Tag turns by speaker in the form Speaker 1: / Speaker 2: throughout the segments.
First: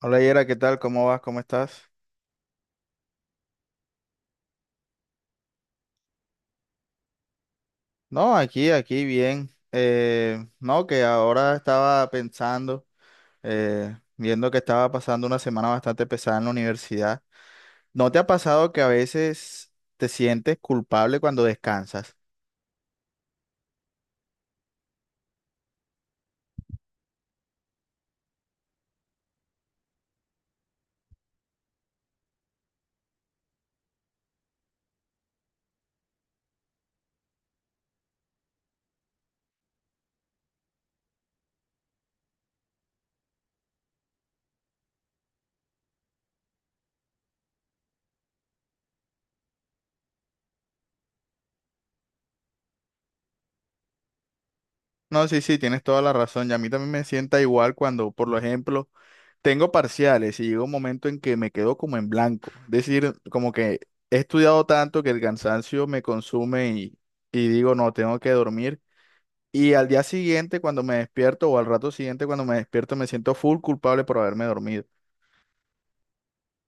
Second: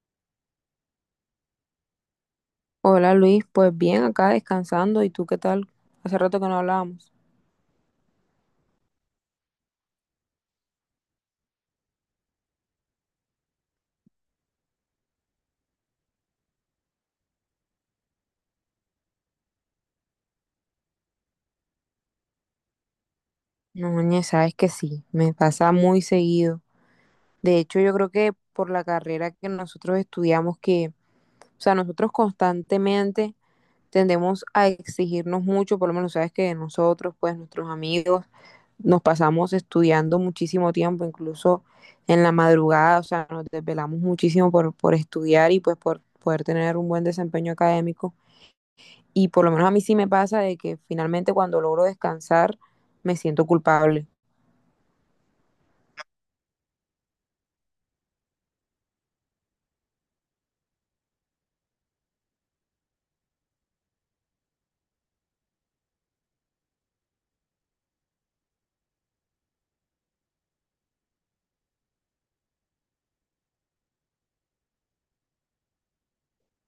Speaker 1: Hola Yera, ¿qué tal? ¿Cómo vas? ¿Cómo estás?
Speaker 2: Hola Luis, pues bien, acá descansando. ¿Y tú qué tal? Hace rato que no hablábamos.
Speaker 1: No, aquí bien. No, que ahora estaba pensando, viendo que estaba pasando una semana bastante pesada en la universidad. ¿No te ha pasado que a veces te sientes culpable cuando descansas?
Speaker 2: No, ñe, sabes que sí, me pasa muy seguido. De hecho, yo creo que por la carrera que nosotros estudiamos, o sea, nosotros constantemente tendemos a exigirnos mucho, por lo menos sabes que nosotros, pues nuestros amigos, nos pasamos estudiando muchísimo tiempo, incluso en la madrugada, o sea, nos desvelamos muchísimo por estudiar y pues por poder tener un buen desempeño académico. Y por lo menos a mí sí me pasa de que finalmente cuando logro descansar me siento culpable.
Speaker 1: No, sí, sí, tienes toda la razón. Y a mí también me sienta igual cuando, por lo ejemplo, tengo parciales y llega un momento en que me quedo como en blanco. Es decir, como que he estudiado tanto que el cansancio me consume y digo, no, tengo que dormir. Y al día siguiente, cuando me despierto, o al rato siguiente, cuando me despierto, me siento full culpable por haberme dormido.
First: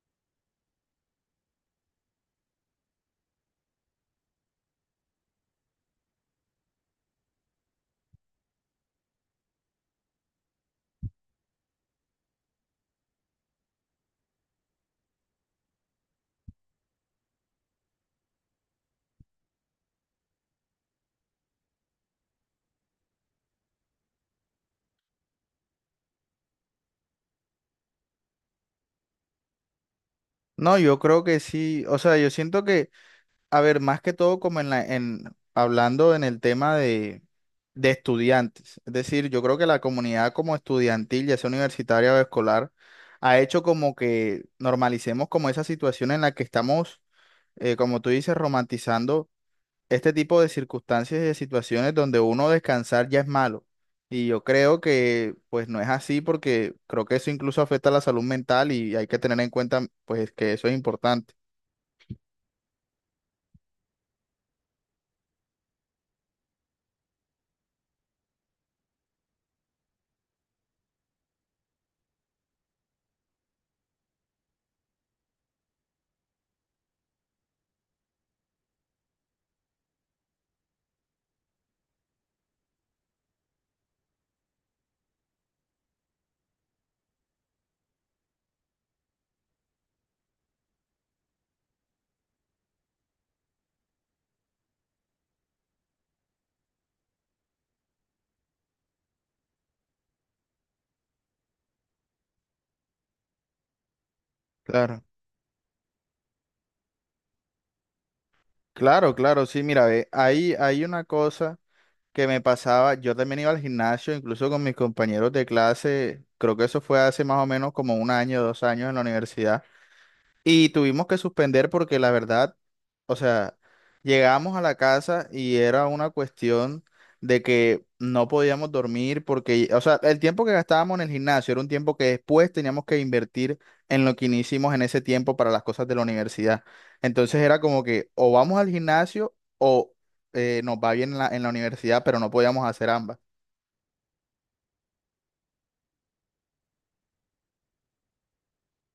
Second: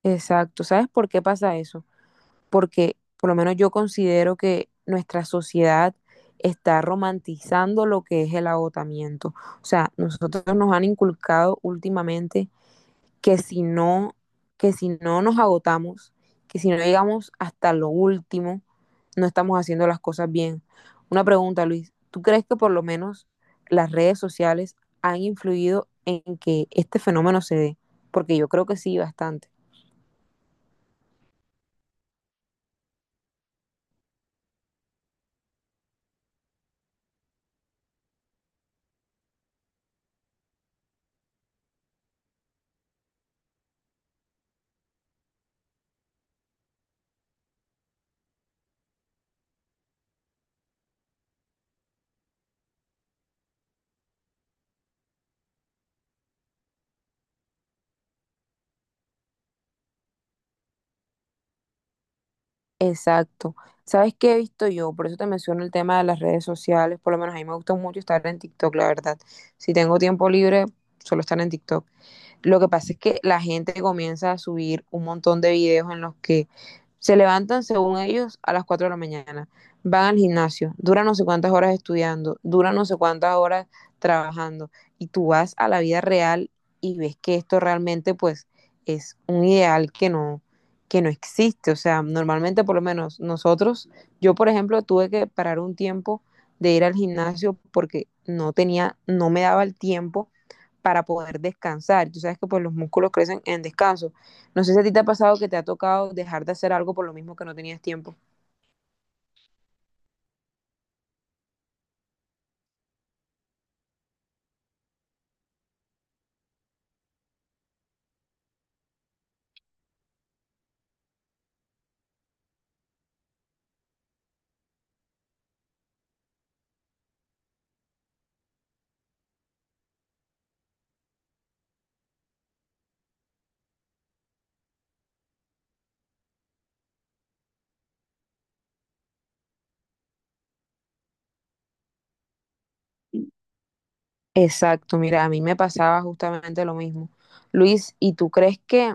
Speaker 2: Exacto. ¿Sabes por qué pasa eso? Porque por lo menos yo considero que nuestra sociedad está romantizando lo que es el agotamiento. O sea, nosotros nos han inculcado últimamente que si no, que si no nos agotamos, que si no llegamos hasta lo último, no estamos haciendo las cosas bien. Una pregunta, Luis, ¿tú crees que por lo menos las redes sociales han influido en que este fenómeno se dé? Porque yo creo que sí, bastante.
Speaker 1: No, yo creo que sí, o sea, yo siento que, a ver, más que todo como hablando en el tema de estudiantes, es decir, yo creo que la comunidad como estudiantil, ya sea universitaria o escolar, ha hecho como que normalicemos como esa situación en la que estamos, como tú dices, romantizando este tipo de circunstancias y de situaciones donde uno descansar ya es malo. Y yo creo que pues no es así porque creo que eso incluso afecta a la salud mental y hay que tener en cuenta pues que eso es importante.
Speaker 2: Exacto. ¿Sabes qué he visto yo? Por eso te menciono el tema de las redes sociales. Por lo menos a mí me gusta mucho estar en TikTok, la verdad. Si tengo tiempo libre, solo estar en TikTok. Lo que pasa es que la gente comienza a subir un montón de videos en los que se levantan, según ellos, a las 4 de la mañana. Van al gimnasio, duran no sé cuántas horas estudiando, duran no sé cuántas horas trabajando. Y tú vas a la vida real y ves que esto realmente, pues, es un ideal que no existe. O sea, normalmente, por lo menos nosotros, yo, por ejemplo, tuve que parar un tiempo de ir al gimnasio porque no me daba el tiempo para poder descansar. Tú sabes que pues los músculos crecen en descanso. No sé si a ti te
Speaker 1: Claro.
Speaker 2: ha pasado que te ha tocado dejar de hacer algo por lo mismo que no tenías tiempo.
Speaker 1: Claro, claro, sí, mira, ve, ahí hay una cosa que me pasaba, yo también iba al gimnasio, incluso con mis compañeros de clase, creo que eso fue hace más o menos como un año, 2 años en la universidad. Y tuvimos que suspender porque la verdad, o sea, llegamos a la casa y era una cuestión de que no podíamos dormir porque, o sea, el tiempo que gastábamos en el gimnasio era un tiempo que después teníamos que invertir en lo que no hicimos en ese tiempo para las cosas de la universidad. Entonces era como que o vamos al gimnasio o nos va bien en la universidad, pero no podíamos hacer ambas.
Speaker 2: Exacto, mira, a mí me pasaba justamente lo mismo. Luis, ¿y tú crees que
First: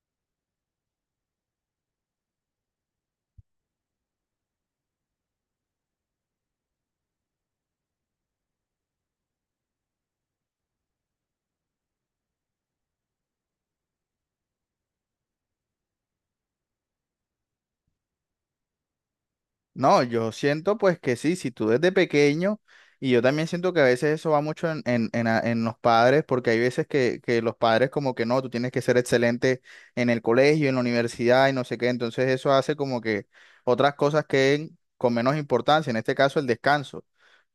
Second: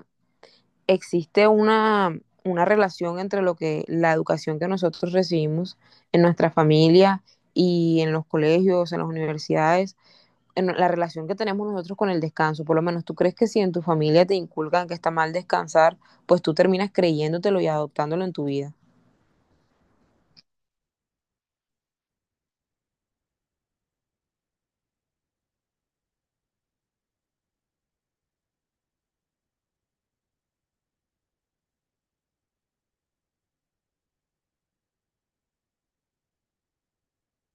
Speaker 2: existe una relación entre lo que la educación que nosotros recibimos en nuestra familia y en los colegios, en las universidades, en la relación que tenemos nosotros con el descanso, por lo menos tú crees que si en tu familia te inculcan que está mal descansar, pues tú terminas creyéndotelo y adoptándolo en tu vida.
Speaker 1: No, yo siento pues que sí, si tú desde pequeño, y yo también siento que a veces eso va mucho en, en los padres, porque hay veces que los padres como que no, tú tienes que ser excelente en el colegio, en la universidad y no sé qué, entonces eso hace como que otras cosas queden con menos importancia, en este caso el descanso.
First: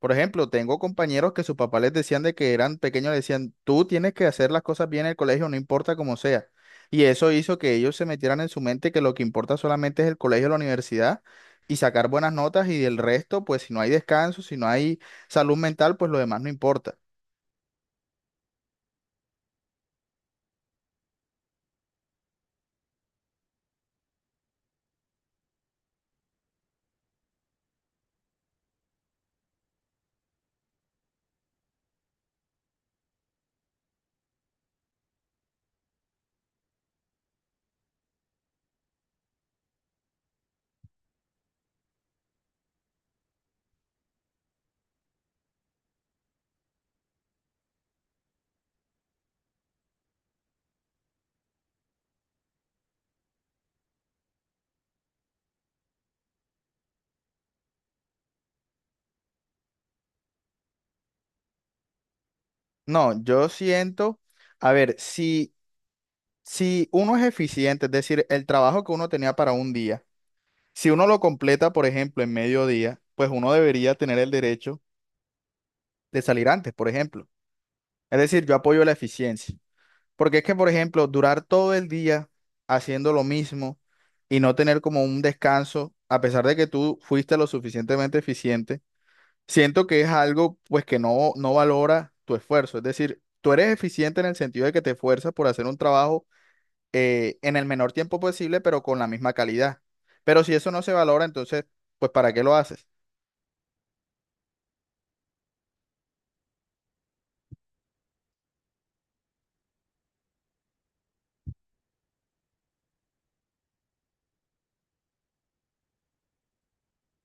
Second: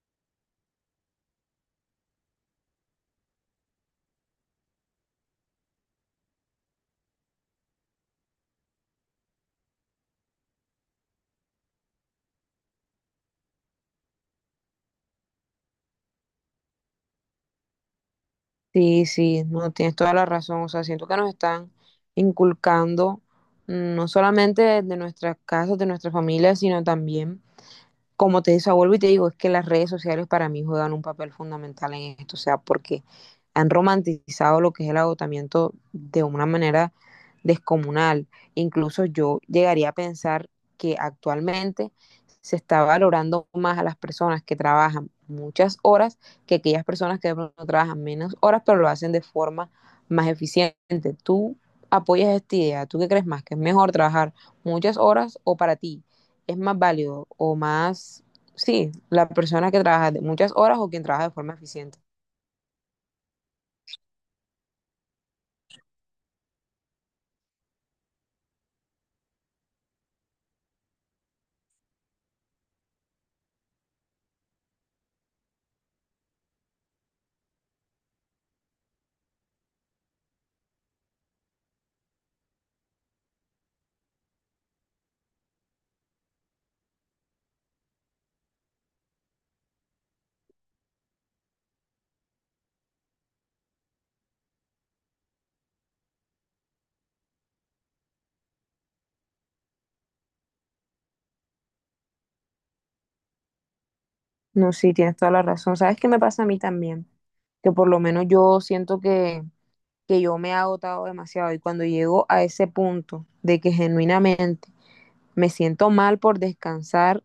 Speaker 1: Por ejemplo, tengo compañeros que sus papás les decían de que eran pequeños, les decían, tú tienes que hacer las cosas bien en el colegio, no importa cómo sea. Y eso hizo que ellos se metieran en su mente que lo que importa solamente es el colegio o la universidad y sacar buenas notas y del resto, pues si no hay descanso, si no hay salud mental, pues lo demás no importa.
Speaker 2: Sí, sí, no tienes toda la razón, o sea, siento que nos están inculcando no solamente de nuestras casas, de nuestra familia, sino también como te decía, vuelvo y te digo, es que las redes sociales para mí juegan un papel fundamental en esto, o sea, porque han romantizado lo que es el agotamiento de una manera descomunal. Incluso yo llegaría a pensar que actualmente se está valorando más a las personas que trabajan muchas horas que aquellas personas que de pronto trabajan menos horas, pero lo hacen de forma más eficiente. ¿Tú apoyas esta idea? ¿Tú qué crees más? ¿Que es mejor trabajar muchas horas o para ti es más válido o más, sí, la persona que trabaja de muchas horas o quien trabaja de forma eficiente?
Speaker 1: No, yo siento, a ver, si, si uno es eficiente, es decir, el trabajo que uno tenía para un día, si uno lo completa, por ejemplo, en mediodía, pues uno debería tener el derecho de salir antes, por ejemplo. Es decir, yo apoyo la eficiencia, porque es que, por ejemplo, durar todo el día haciendo lo mismo y no tener como un descanso, a pesar de que tú fuiste lo suficientemente eficiente, siento que es algo pues que no, no valora tu esfuerzo. Es decir, tú eres eficiente en el sentido de que te esfuerzas por hacer un trabajo en el menor tiempo posible, pero con la misma calidad. Pero si eso no se valora, entonces, pues ¿para qué lo haces?
Speaker 2: No, sí, tienes toda la razón. ¿Sabes qué me pasa a mí también? Que por lo menos yo siento que yo me he agotado demasiado y cuando llego a ese punto de que genuinamente me siento mal por descansar,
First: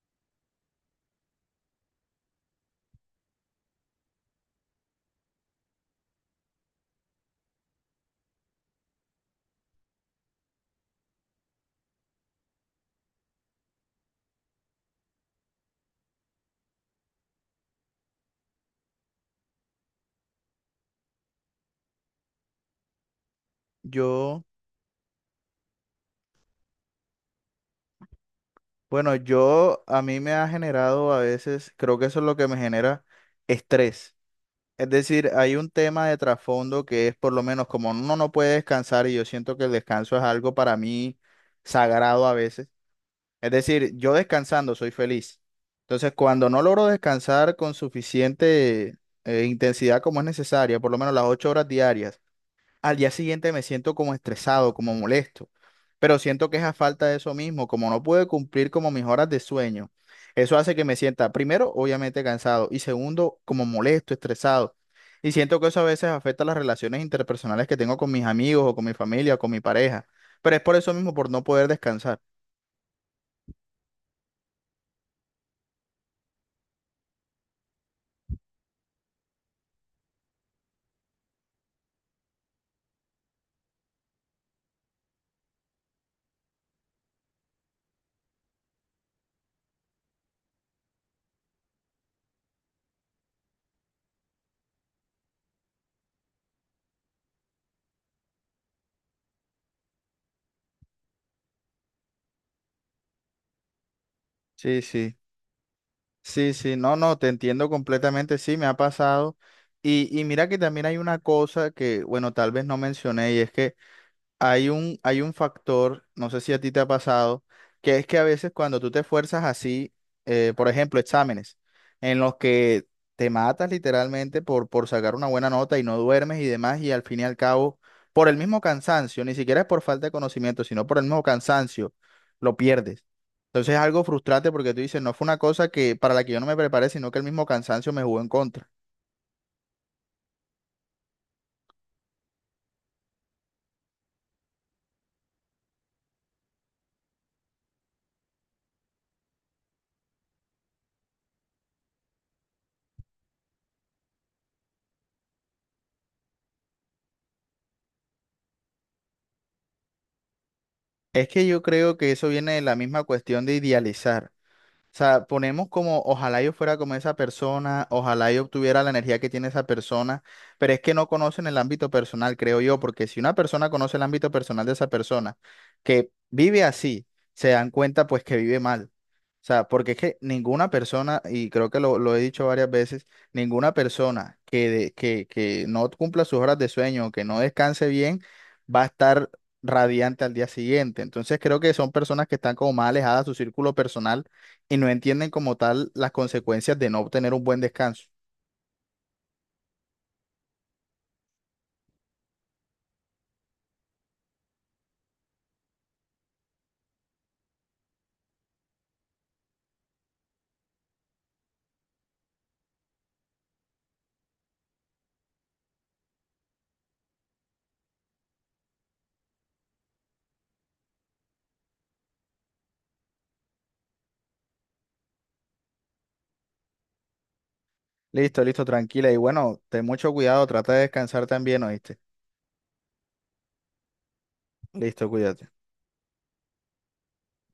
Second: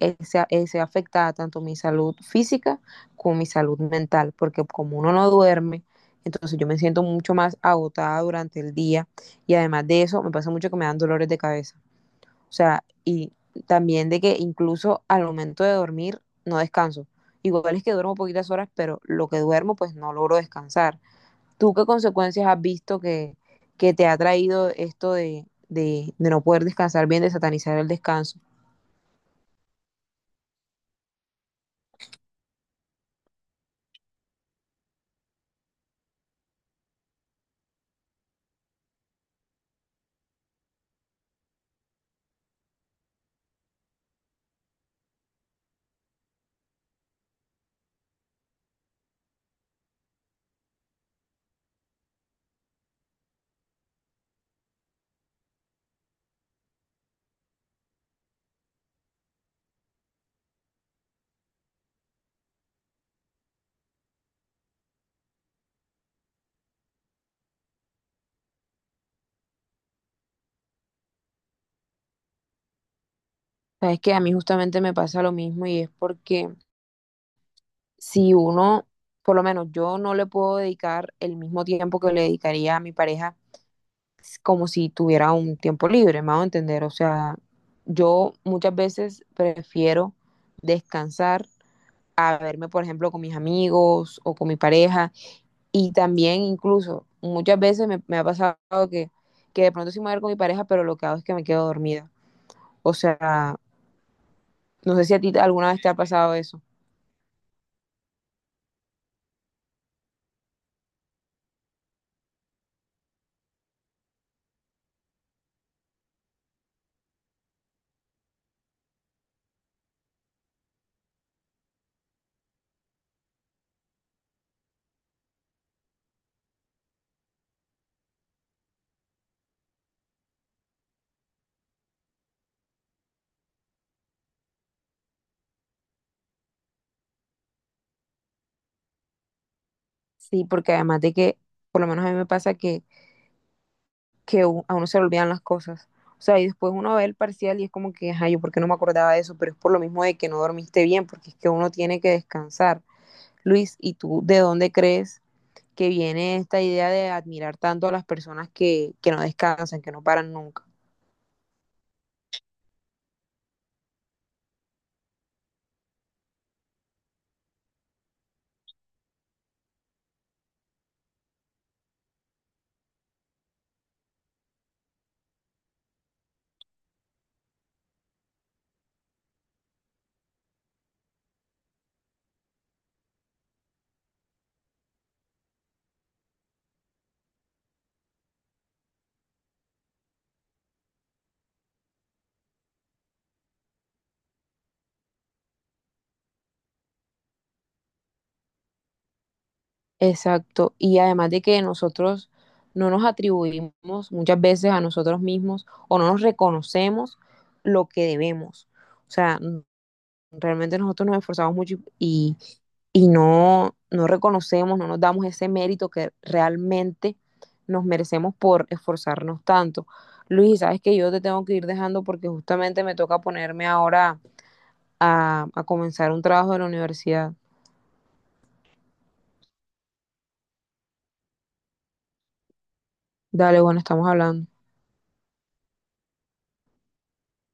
Speaker 2: se afecta tanto mi salud física como mi salud mental, porque como uno no duerme, entonces yo me siento mucho más agotada durante el día y además de eso me pasa mucho que me dan dolores de cabeza. O sea, y también de que incluso al momento de dormir no descanso. Igual es que duermo poquitas horas, pero lo que duermo pues no logro descansar. ¿Tú qué consecuencias has visto que te ha
Speaker 1: Yo,
Speaker 2: traído esto de no poder descansar bien, de satanizar el descanso?
Speaker 1: bueno, yo a mí me ha generado a veces, creo que eso es lo que me genera estrés. Es decir, hay un tema de trasfondo que es por lo menos como uno no puede descansar y yo siento que el descanso es algo para mí sagrado a veces. Es decir, yo descansando soy feliz. Entonces, cuando no logro descansar con suficiente intensidad como es necesaria, por lo menos las 8 horas diarias, al día siguiente me siento como estresado, como molesto. Pero siento que es a falta de eso mismo, como no pude cumplir como mis horas de sueño. Eso hace que me sienta, primero, obviamente cansado y segundo, como molesto, estresado. Y siento que eso a veces afecta las relaciones interpersonales que tengo con mis amigos o con mi familia o con mi pareja. Pero es por eso mismo, por no poder descansar.
Speaker 2: Sabes que a mí justamente me pasa lo mismo y es porque si uno, por lo menos yo no le puedo dedicar el mismo tiempo que le dedicaría a mi pareja como si tuviera un tiempo libre, me hago entender. O sea, yo muchas veces prefiero descansar a verme, por ejemplo, con mis amigos o con mi pareja. Y también incluso muchas veces me ha pasado que, que de pronto sí me voy a ver con mi pareja, pero lo que hago es que me quedo dormida. O sea,
Speaker 1: Sí,
Speaker 2: no sé si
Speaker 1: sí.
Speaker 2: a ti alguna vez te ha pasado
Speaker 1: Sí,
Speaker 2: eso.
Speaker 1: sí, no, no, te entiendo completamente, sí, me ha pasado. Y mira que también hay una cosa que, bueno, tal vez no mencioné, y es que hay un factor, no sé si a ti te ha pasado, que es que a veces cuando tú te esfuerzas así, por ejemplo, exámenes, en los que te matas literalmente por sacar una buena nota y no duermes y demás, y al fin y al cabo, por el mismo cansancio, ni siquiera es por falta de conocimiento, sino por el mismo cansancio, lo pierdes. Entonces es algo frustrante porque tú dices, no fue una cosa que para la que yo no me preparé, sino que el mismo cansancio me jugó en contra.
Speaker 2: Sí, porque además de que, por lo menos a mí me pasa que a uno se le olvidan las cosas. O sea, y después uno ve el parcial y es como que, ay, yo por qué no me acordaba de eso, pero es por lo mismo de que no dormiste bien, porque es que uno tiene que descansar. Luis, ¿y tú de dónde crees que viene esta idea de admirar tanto a las personas que no descansan, que no paran nunca?
Speaker 1: Es que yo creo que eso viene de la misma cuestión de idealizar. O sea, ponemos como, ojalá yo fuera como esa persona, ojalá yo obtuviera la energía que tiene esa persona, pero es que no conocen el ámbito personal, creo yo, porque si una persona conoce el ámbito personal de esa persona, que vive así, se dan cuenta pues que vive mal. O sea, porque es que ninguna persona, y creo que lo he dicho varias veces, ninguna persona que no cumpla sus horas de sueño, que no descanse bien, va a estar radiante al día siguiente. Entonces creo que son personas que están como más alejadas de su círculo personal y no entienden como tal las consecuencias de no obtener un buen descanso.
Speaker 2: Exacto, y además de que nosotros no nos atribuimos muchas veces a nosotros mismos o no nos reconocemos lo que debemos. O sea, realmente nosotros nos esforzamos mucho y no reconocemos, no nos damos ese mérito que realmente nos merecemos por esforzarnos tanto. Luis, sabes que yo te tengo que ir dejando porque justamente me toca ponerme ahora a comenzar un trabajo de la universidad.
Speaker 1: Listo, listo, tranquila. Y bueno, ten mucho cuidado, trata de descansar también, ¿oíste?
Speaker 2: Dale, bueno, estamos hablando.
Speaker 1: Listo, cuídate.